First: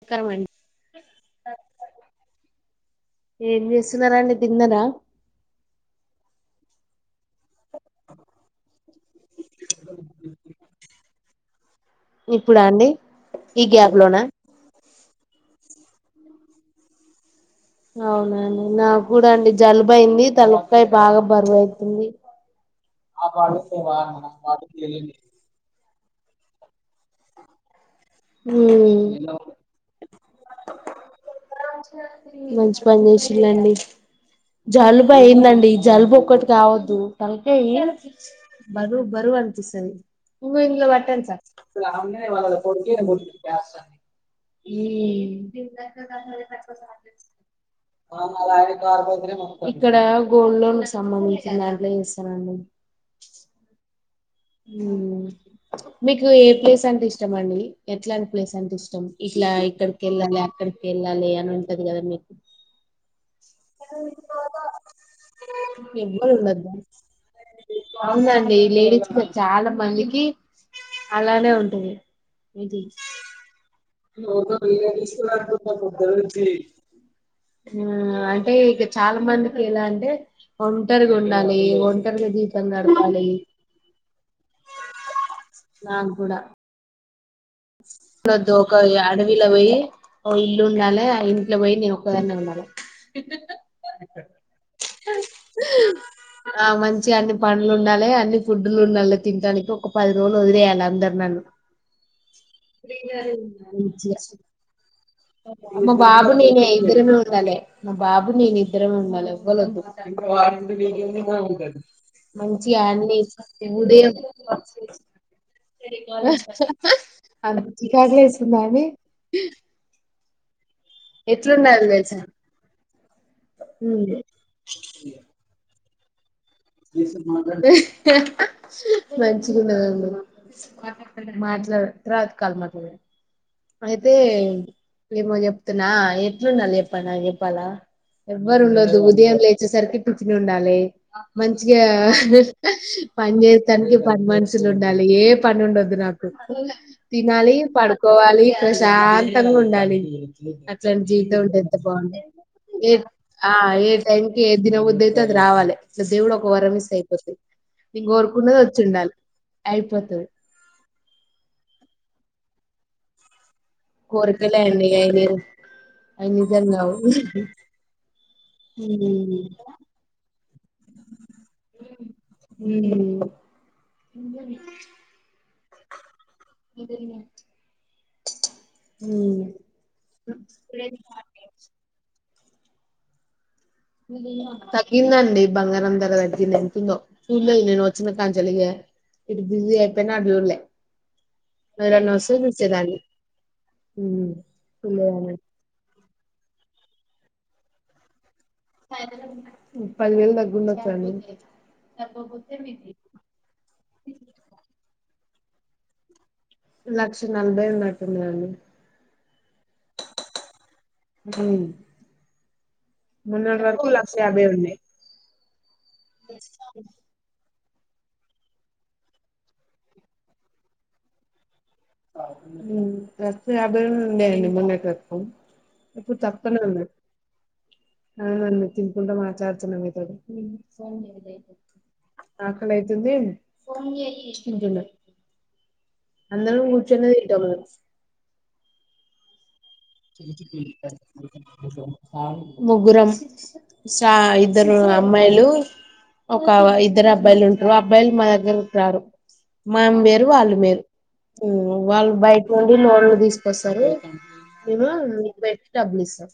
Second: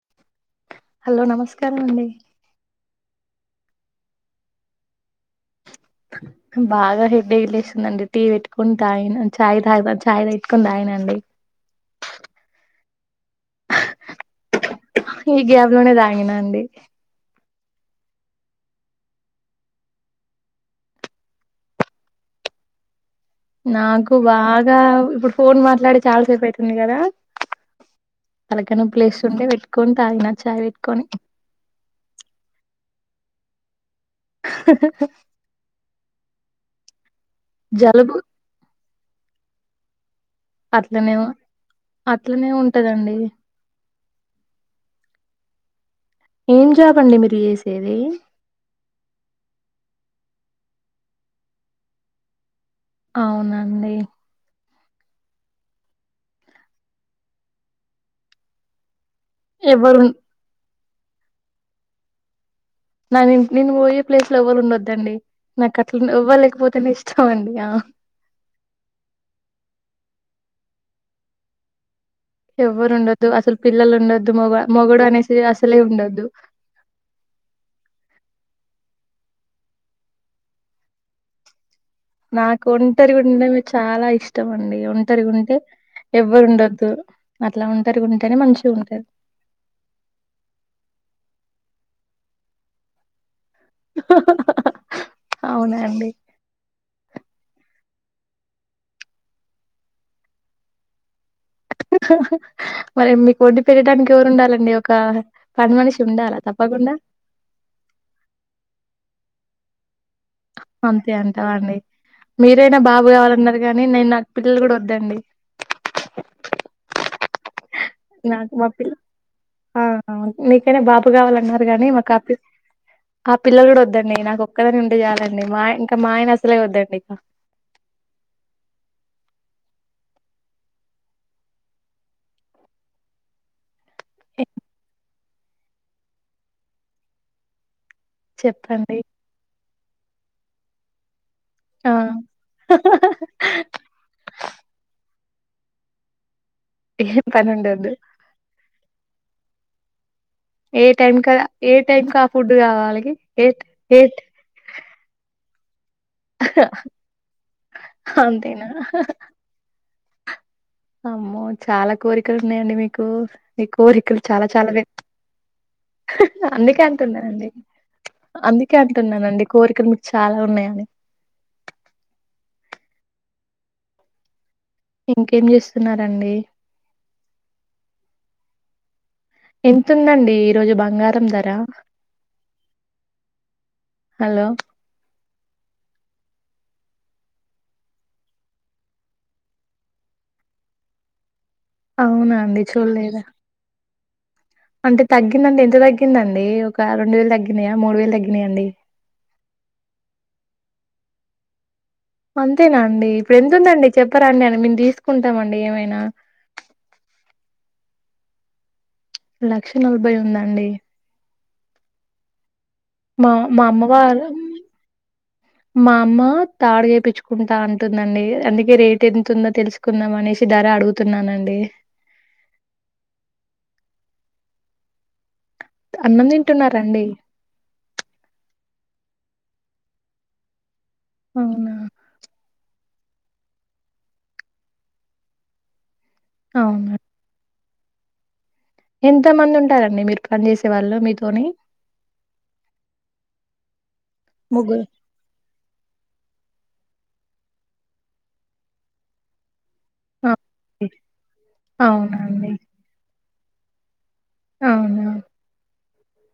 నమస్కారం అండి హలో నమస్కారం అండి. ఏం చేస్తున్నారా అండి తిన్నారా. బాగా హెడేక్ లేస్తుందండి. టీ పెట్టుకుని తాగి చాయ్ త చాయ్ పెట్టుకొని తాగనండి. ఇప్పుడా అండి, ఈ గ్యాప్ లోనా. ఈ గ్యాప్ లోనే తాగిన అండి. అవునండి నాకు కూడా అండి జలుబు అయింది. తలకాయ బాగా బరువుయితుంది. [inaudible] నాకు బాగా ఇప్పుడు ఫోన్ మాట్లాడి చాలాసేపు అయితుంది కదా. తలకాయ నొప్పి ఉమ్ లేస్తుంటే. పెట్టుకొని తాగిన చాయ్ పెట్టుకొని. మంచి పని చేసిల్లండి. జలుబు అయిందండి. జలుబు ఒక్కటి కావద్దు. తలకాయి. జలుబు బరువు బరువు అనిపిస్తది. [inaudible] హ్మ్ అట్లనే అట్లనే ఉంటదండి [unintelligible] ఏం జాబ్ అండి మీరు చేసేది వాళ్ళ ఆయన కారు తోల్తేనే నొస్తది. ఇక్కడ గోల్డ్ లోన్ కు సంబంధించిన దాంట్లే చేస్తనండి. అవునండి హ్మ్, మీకు ఏ ప్లేస్ అంటే ఇష్టం అండి ఎట్లాంటి ప్లేస్ అంటే ఇష్టం. ఇట్లా ఎవరు ఇక్కడికి వెళ్ళాలి. అక్కడికి వెళ్ళాలి అని ఉంటది కదా మీకు. నాది, నేను పోయే ప్లేస్ లో ఎవలు ఉండొద్దండి. నాకు అట్లా ఎవ్వరు ఎవ్వరుండదా, లేకపోతేనే ఇష్టం అండి ఆ అవునండి లేడీస్ కో చా. చాలా మందికి అలానే ఉంటుంది. ఎవరు ఉండద్దు. అసలు పిల్లలు ఉండొద్దు. మొగ మొగడు అనేసి అసలే ఉండద్దు. హూ, అంటే ఇక చాలా మందికి ఎలా అంటే ఒంటరిగా ఉండాలి ఒ. నాకు ఒంటరిగా ఉంటే. చాలా ఇష్టం అండి ఒంటరిగా ఉంటే. ఎవ్వరు ఉండద్దు. దు ఒక అడవిలో పోయి ఓ ఇల్లు ఉండాలి ఆ ఇంట్ల. ఆ ఇంట్లో పోయి నేనొక్కదాన్నే ఉండాలి. అవునా అండి ఆ మన్ మంచిగన్ని పనులు ఉండాలే అన్ని ఫుడ్లు ఉండాలే తినడానికి ఒక పది రోజు లోదిలేేయాలందరు నన్ను మరి మీకు వండి పెట్టడానికి ఎవరు ఉండాలండి ఒక పని మా మనిషి బాబు ఉండాలా నేనే తప్పకుండా ఇద్దరమే ఉండాలే. మా బాబు నేనిద్దరమే ఉండాలే ఎవ్వలోద్దు. అంతే అంటావా అండి [unintelligible] మంచిగ మీరైనా బాబు ఆన్ని కావాలన్నారు ఈ గానీ నేను ఉదయం నాకు పిల్లలు కూడా వద్దండి అంత చికాక్ లేస్తుందానే నీకైనా బాబు కావాలన్నారు గానీ మా కాపీ ఆ పిల్లలు కూడా వద్దండి నాకు ఒక్కదాన్నుంటే చాలండి మా ఆయ ఇంకా మా ఆయన అసలే వద్దండి ఇక మం నుంచిగుండదు మాట్లాడు తర్వాత కాల్ మాట్లాడు అయితే ఏ ఏమో చెప్తున్నా ఎట్లుండాలి చెప్పాన్నా చెప్పాలా ఎవ్వరు ఉండద్. చెప్పండి దు ఉదయం లేచేసరికి టిఫిన్ ఉండాలి. మంచిగా ఆ పని చేత్తానికి పని మనుషులుండాలి ఏం పనుండొద్దు నాకు ఏం పని తినాలి ఉండద్దు పడుకోవాలి ప్రశాంతంగుండాలి. ఏ అట్లాంటి టైం క జీవితం ఉంటే ఏ ఎంత టైం క బాగుండు ఆ ఫుడ్ ఏ కావాలి ఆ ఏ టైంకి ఏం తిన బుద్ధయితే అది రావాలి. ఇట్లా దేవుడు ఒక వరమిస్తే అయిపోతాది. నేను కోరుకున్నది అంతేనా వచ్చుండాలి అయిపోతది. అమ్మో! చాలా కోరికలున్నాయండి మీకు నీ కోరికలు చాలా కోరికలే చాలా రే అండి అయి లేవు అవి నిజం అందుకే కావు అంటున్నానండి. అందుకే అంటున్నానండి కోరికలు మీకు చాలా ఉన్నాయని మ్మ్ ఇంకేం చేస్తున్నారండి. [unintelligible] ఎంతుందండి ఈరోజు బంగారం ధర హలో తగ్గిందండి. బంగారం ధర తగ్గింది ఎంతుందో చూడ్లేదు నేను వచ్చిన కాన్నుంచి ఇలగే ఇడ బిజీ అయిపోయిన ఆడు చూడ్లే ఎవరైనా అవునా వస్తె అండి చూసేదాన్ని చూడలేదా మ్ అంటే తగ్గిందండి ఎంత తగ్గిందండి ఒక రెండు వేలు తగ్గినయా మూడు వేలు తగ్గి పదివేలు తగ్గుండొచ్చండి. అంతేనా అండి ఇప్పుడెంతుందండి చెప్పరాండి అని మేము తీసుకుంటామండి ఏమైనా లక్ష నలభై ఉన్నట్టుందండి. లక్ష నలభై ఉందాండి. హ్మ్. మా మొన్నటి మా వరకు లక్ష అమ్మవారు యాభై ఉండే. మా అమ్మ తాడు చెప్పించుకుంటా అం ంటుందండి. అందుకే రేట్ ఎంత ఉందో తెలుసుకుందాం అనేసి ధర అడుగుతున్నానండి. హ్మ్ లక్ష యాభై వేలు ఉండే అండి మొన్నటి వరకు ఇప్పుడు అన్నం తక్కువనే ఉంది. తింటున్నారండి అవునండి తిన్ కుంట మాట్లాడుతున్న మీ తోటి అవునా ఆకలైతుం ంది. తింటున్న అవునా డబల్స్ ఎంత మంది ఉం ముగ్గురం శ్రా ఇద్దరు ముగ్గురు అమ్మాయిలు ఒక ఇద్దరు అబ్బాయిలుంటారు అబ్బాయిలు మా దగ్గర్కి రారు. మనం వేరు ఆ! వాళ్ళు వేరు ఊ వాళ్ళు బయట అవునండి నుండి లోన్లు తీసుకొస్తారు అవునా నేను బైట డబ్బులు ఇస్తా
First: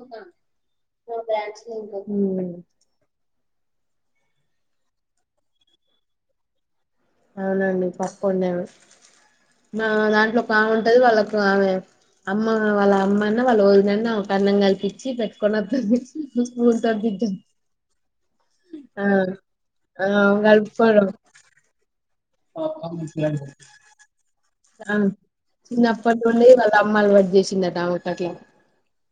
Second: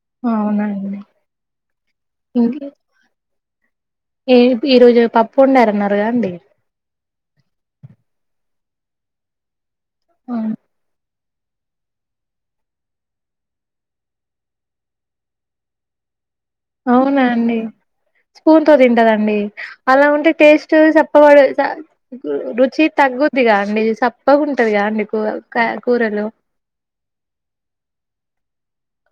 ఒక అవునండి మా బ్యాచ్ లో ఇంకొక ఊ ఏంటి ఈరోజు పప్పు వండా అన్నారుగా అండి అవునండి పప్పు వండాను మా దాంట్లో బాగుంటది వాళ్ళకు ఆమె అమ్మ వాళ్ళ అమ్మన్న వాళ్ళ వదినన్న అన్నం కలిపి ఇచ్చి పెట్టుకుని వత్తాది అవునా [unintelligible] అండి స్పూన్ తో తింటాడండి ఆ అలా ఉంటే టేస్ట్ కలుపుకోవడం చప్పబడు కు రుచి తగ్గుద్దిగా అండి చప్పకుంట ఆ చిన్నప్పటినుండి వాళ్ళ అమ్మ అలవాటు చేసిందట ఆమెకు అట్లా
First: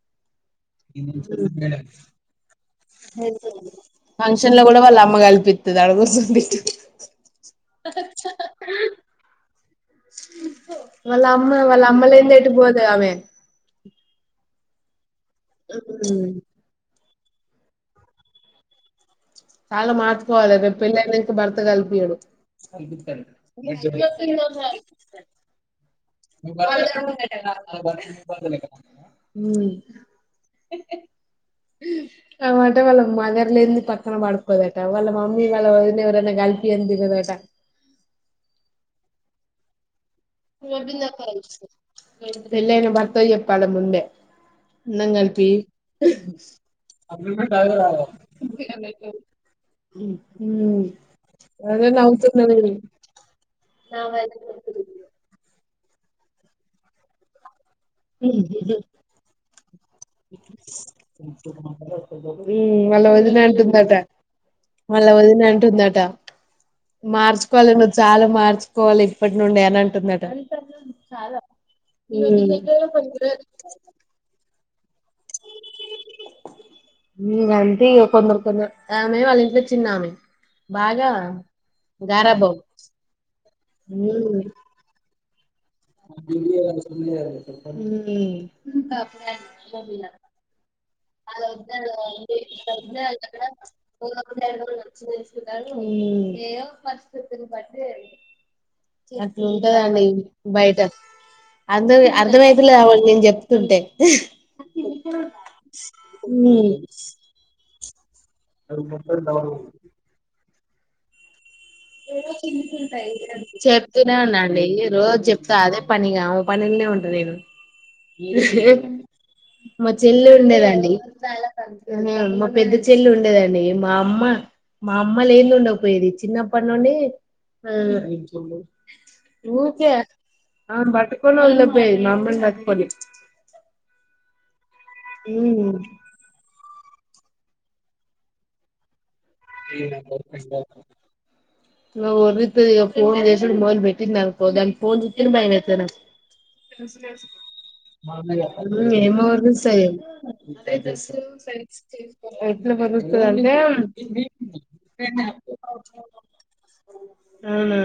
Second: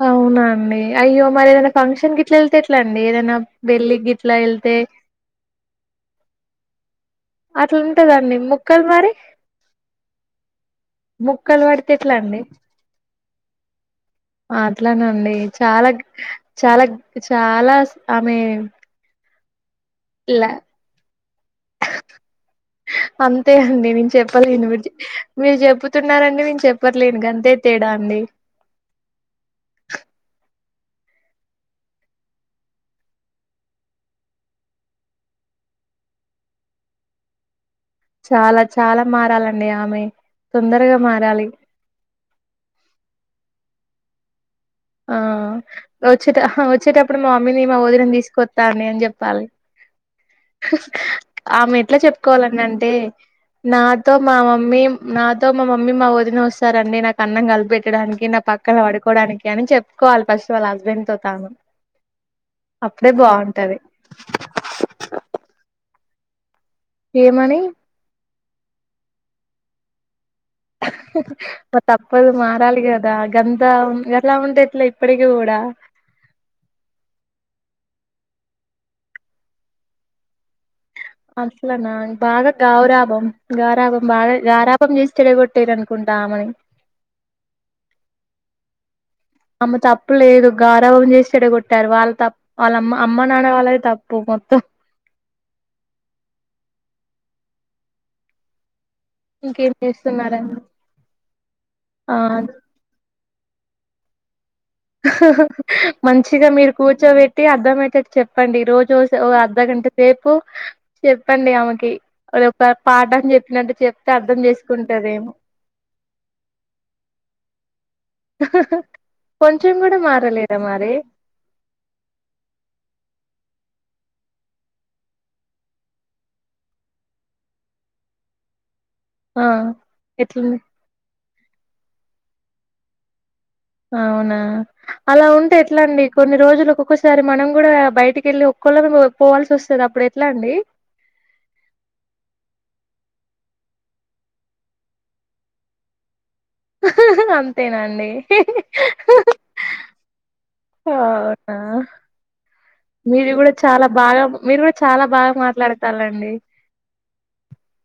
అవునా అండి అయ్యో మరి ఏదైనా ఫంక్షన్ గిట్లా వెళ్తే ఎట్ల అండి ఏదైనా పెళ్లి గిట్లా ఫంక్షన్ లో వెళ్తే వాళ్ళ అమ్మ కలిపిత్తది ఆడ కూర్చొబెట్టి అట్లుదండి ముక్కలు మరి వాళ్ళ అమ్మ ముక్కలు వాళ్ళ పడితే అమ్మ ఎట్లా లేనిది అండి ఎటు పోదు అమె అట్లానండి చాలా చాలా చాలా ఆమె చాలా లా మార్చకోవాలి రేపు పెళ్ళి అయ్యినంకా భర్త కలిపియడు అంతే అండి నేను చెప్పలేను మీరు చెప్పుతున్నారండి నేను చెప్పట్లేదు అంతే తేడా అండి ఊ ఆ మాట వాళ్ళ మదర్ లేనిది త పక్కన పడుకోదట వాళ్ళ మమ్మీ వాళ్ళ వదినా ఎవరైనా కలిపియనిది తినదు ఆట చాలా చాలా మారాలండి ఆమె తొందరగా మారాలి పెళ్లయ్యానా భర్తకు చెప్పాల ముందే అన్నం ఆ కలిపి వచ్చేట వచ్చేటప్పుడు మా మమ్మీని మా వదిన తీసుకొస్తాను అని చెప్పాలి ఉమ్ ఆమె అదే ఎట్లా నవ్వుతున్నది చెప్పుకోవాలన్నా అంటే నాతో మా మమ్మీ నాతో మా మమ్మీ మా వదిన వస్తారండి నాకు అన్నం కలిపి పెట్ట డానికి నా పక్కన పడుకోవడానికి అని చెప్పుకోవాలి ఫస్ట్ వాళ్ళ హస్బెండ్ తో తాను ఉమ్ వాళ్ళ అప్పుడే వదిన బాగుంటాది అంటుందట వాళ్ళ వదిన అంటుందట ఏమని మార్చుకోవాలి నువ్వు చాలా మార్చుకోవాలి ఇప్పటి నుండే అని అంటుందట ఇంగ తప్పదు ఉమ్ మారాలీ గదా గంత ఉ గలా ఉంటె ఉ గంతే ఇగ [unintelligible] ఆమె వాళ్ళ ఇంట్లో చిన్న ఆమె అట్లానా బాగా గౌరాభం గారాబం బాగా గారాబం చేసి చెడ ఊ ఆమే తప్పు లేదు గా [unintelligible] తెలుసుకున్నాను అమ్మ అమ్మ నాన్న వాళ్ళది తప్పు మొత్తం ఊ ఏదో పరిస్థితులు బట్టి ఇంకేం అట్లుంటదండి చేస్తున్నారని బయట అ ఆ అర్థమైత లేదు నేను చెప్ తుంటే మంచిగా మీరు కూర్చోబెట్టి అర్ధంమయ్యేటట్టు చెప్ప చెప్పండి రోజుఓ అర్ధగంట సేపు చెప్పండి ఆమెకి ఒక పాఠం చెప్పినట్టు చెప్తే చెప్తూనే ఉన్న అర్థం అండి రోజు చేసుకుంటదేమో చెప్త అదే పనిగా ఓ పని ఉంటాది నేను కొంచెం మా కూడా చెల్లి మారలేదా ఉండేదండి మరి మా పెద్ద చెల్లి ఉండేదండి మా అమ్మ మా అమ్మ లేనీది ఉండకపోయేది చిన్నప్పటి నుండి ఆ ఊకే ఎట్లుంది ఆమే నీ బట్టుకొని వదలకపోయేది మమ్మని పట్టుకొని అవునా అలా ఇగ ఉంటే ఎట్లా అండి కొన్ని రోజులు ఒక్కసారి మనం కూడా బయటికి వెళ్ళి ఒక్కళ్ళ మ ఒర్రితది ఫోన్ చేసుడు మొదలుపెట్టిందనుకో దాని ఫోన్ చుతనే భయమైతది నాకు అంతేనా అండి ఉమ్ ఏమో వర్రిస్తది అవునా ఎట్లా మీరు కూడా వదురుతదంటే చాలా బాగా మీరు కూడా చాలా బాగా మాట్లాడతండ్లు అండి అవునా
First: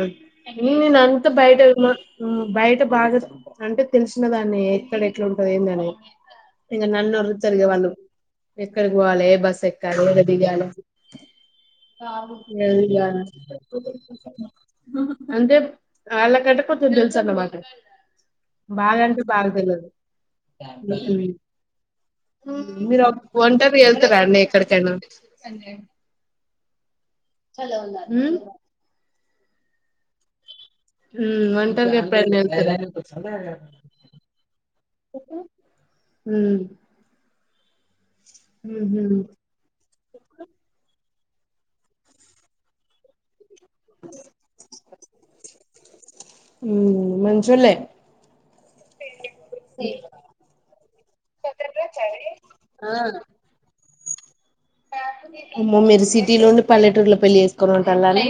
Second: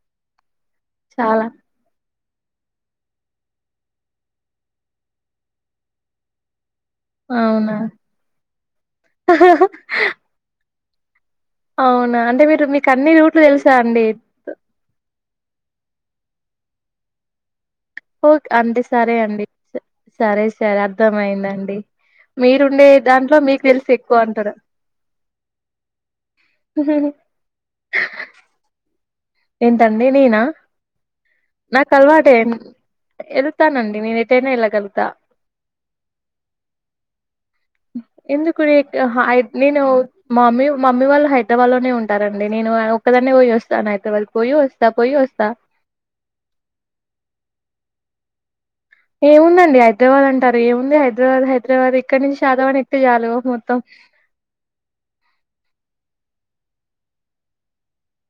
ఇను అంత చాలా బయట బయట బాగా అంటే తెలిసిన దాన్ని ఎక్కడ ఎట్లా ఉంటది ఏంద అనేది ఇంకా నన్ను ఒర్రితరు ఇగ అవునా వాళ్ళు ఎక్కడికి పోవాలి ఏ బస్సు ఎక్కాలి ఎడ దిగాలి ఆ అవునా అంటే మీరు మీకు ఇది అన్ని రూట్లు తెలుసా అండి అంతే అల్ల కంటే కొంచెం తెలుసన్నమాట ఓ అంటే సరే అండి సరే సరే అర్థం అయిందండి మీరు ఒంటరి వెళ్తారా అండి అంటారు ఎక్కడికైనా చల్లగా ఉంద ఉమ్ సండే నేనా ఉమ్ నాకు ఒంటరిగా అలవాటు ఎప్పుడైనా ఏ అన్ వెళ్తారా వెలుతానండి నేను ఎటైనా వేలా గలుగుతా మ్మ్ ఎందుకుడి నేను మమ్మీ మమ్మీ వాల్ళ హైదరాబాద్ లోనే ఉంటారండి నేను ఒక్కాదన్నే పోయిస్తాను వారకు పోయి వస్త పోయి వస్త ఉమ్ మంచోళ్ళే ఏముందండి హైదరాబాద్ అంటారు ఏముంది హైదరాబాద్ హైదరాబాద్ ఇక్కడ నుంచి శాతవాహన ఎక్కితే చాలు మొత్తం అమ్మో మీరు సిటీలొండి పల్లెటూర్లో పెళ్లి చేసుకొని ఉంటలాండి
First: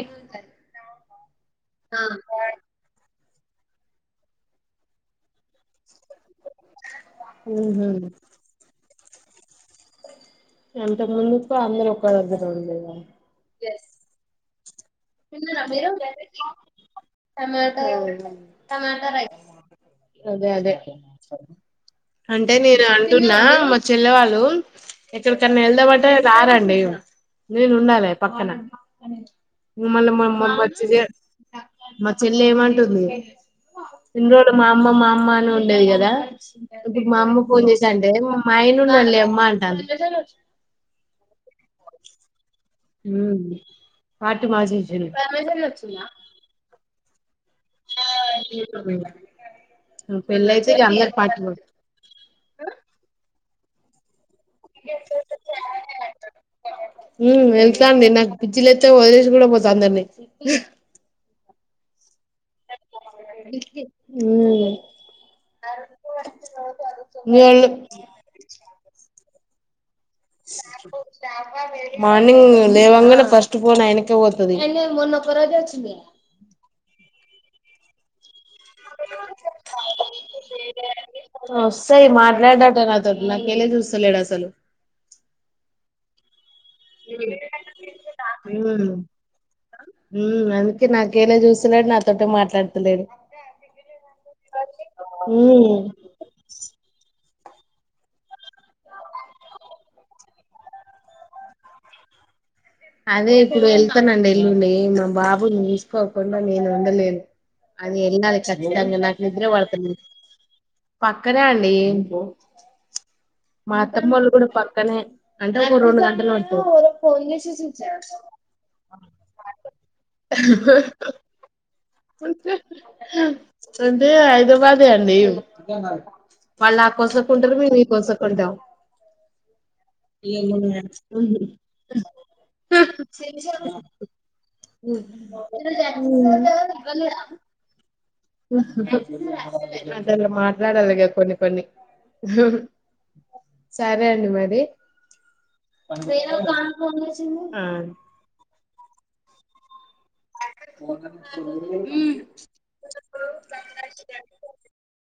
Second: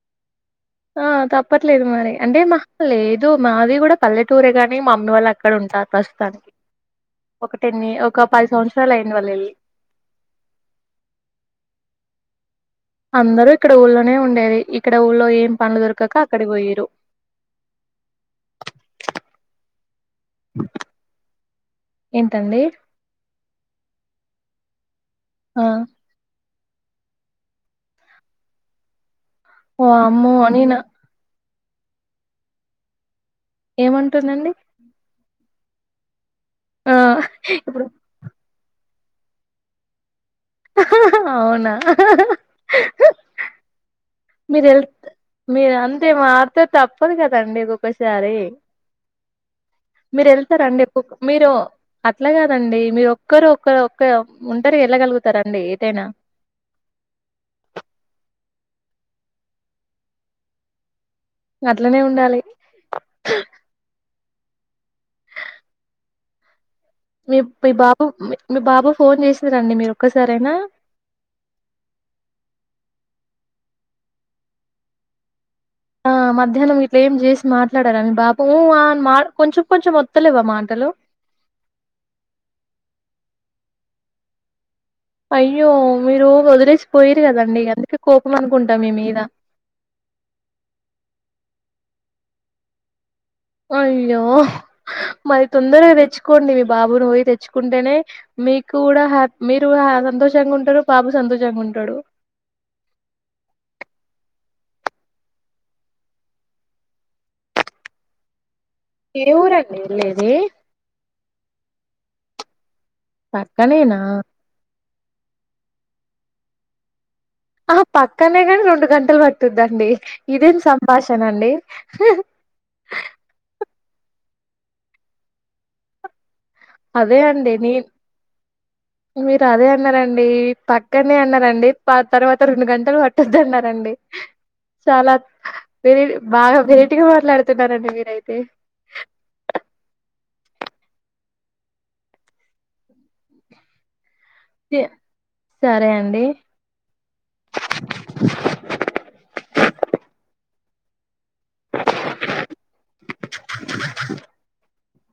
ఆ తప్పట్లేదు మరి అంటే మా ఒళ్ళే ఇ మాది కూడా పల్లెటూరే కాని మా మమ్మీ వాళ్ళు అక్కడ ఉంటారు ప్రస్తుతానికి ఒక టెన్ ఉహు ఒక పది సంవత్సరాలు అయింది వాళ్ళు వెళ్ళి ఎంత ముందుకు అందరు ఒక్క దగ్గ అందరూ ఇక్కడ ఊళ్ళోనే ఉండేది ఇక్కడ ఊళ్ళో ఎ ఏం పనులు మీరు దొరకక అక్కడికి పోయిరు టమాట టమాటా రైస్ అదే అదే అంటే ఏంటండి నేను అంటున్నా చెల్లె వాళ్ళు ఇక్కడికన్నా ఆ వెళ్దామంటే రారు నేను ఉండాలే పక్కన మళ్ళ వామ్మో మో వచ్చ నేనా మా చెల్ల ఏమంటుంది ఎన్ని రోజులు ఏమంటుందండి మా అమ్మ మా అమ్మను ఉండేది కదా ఆ ఇప్పుడు మా అమ్మ ఫోన్ చేసి ఇప్పుడు అంటే మా ఆయనుడు లే అమ్మ అంటాది అవునా పార్టీ మీరుళ్ మార్చేసిండు మీరు అంతే మార్తే తప్పు తప్పదు కదండి ఒక్కొక్కసారి మీరు పెళ్ళయితే వెళ్తారండి ఇగ ఎప్పు అందరు పార్టీ మీరు అట్లా కాదండి మీరు ఒక్కరు ఒకరు ఒక్క ఒంటరిగా వెళ్ళగలుగుతారండి ఏటైనా ఉమ్ వెళ్తండు పిచ్చి లేతే వదలేసి కూడా పోతా అందరిని అట్లనే ఉండాలి ఉమ్ మీ మీ బాబు మీ బాబు ఫోన్ చేసిరా రండి మీరు ఒక్కసారైనా మార్నింగ్ లేవాంగానే ఫస్ట్ ఫోన్ ఆయనకే పోతది ఆ మధ్యాహ్నం ఇట్లా ఏం చేసి మాట్లాడారని బాబు ఉ ఆ అని మా కొంచెం కొంచెం వత్తలేవా మాటలు నా కేలే చూస్త లేడు అసలు అయ్యో మీరు వదిలే సి పోయిరు కదండి అందుకే కోపం అనుకుంటా ఉమ్ మీ మీద చిన్నోడు నాతోటే మాట్లాడుతలేడు అయ్యో మరి ఉమ్ తొందరగా తెచ్చుకోండి మీ బాబును పోయి తెచ్చు తెచ్చుకుంటేనే మీకు కూడా హ్యాపి మీరు సంతోషంగా ఉంటారు బాబు సంతోషంగా ఉంటాడు అదే ఇప్పుడు వెళ్తానండి ఎల్లుండి మా బాబుని చూసుకోకుండా నేను ఉండలేను అది ఎలీనా చక్కగ తిన్నా ఏ నిదురే పడత ఊరండి లేదు వెళ్ళేది పక్కనే అండి ఇ మా పక్కనేనా అత్తమ్మ వాళ్ళు కూడా పక్కనే అంటే ఒక రెండు గంటలు అనుకో ఆ పక్కనే కాని రెండు గంటలు పట్టుదా అండి ఇదేం సంభాషణ అండి అంటే హైదరాబాదే అండి వాళ్ళు ఆ అదే కోసకు అండి ఉంటారు నే మేము మీ కోసకు ఉంటాం మీరు అదే అన్నారండి పక్కనే అన్నారండి తర్వాత రెండు గంటలు పట్టుది అన్నారండి ఉమ్ గట్టిగా మాట్లాడుతున్నారండి మీరు అయి ఉహుహు మాటల్ లేవ్ మాట్లాడాలిగా కొన్ని కొన్ని సరే అం డి మరి సరే అండి ఆ ఉమ్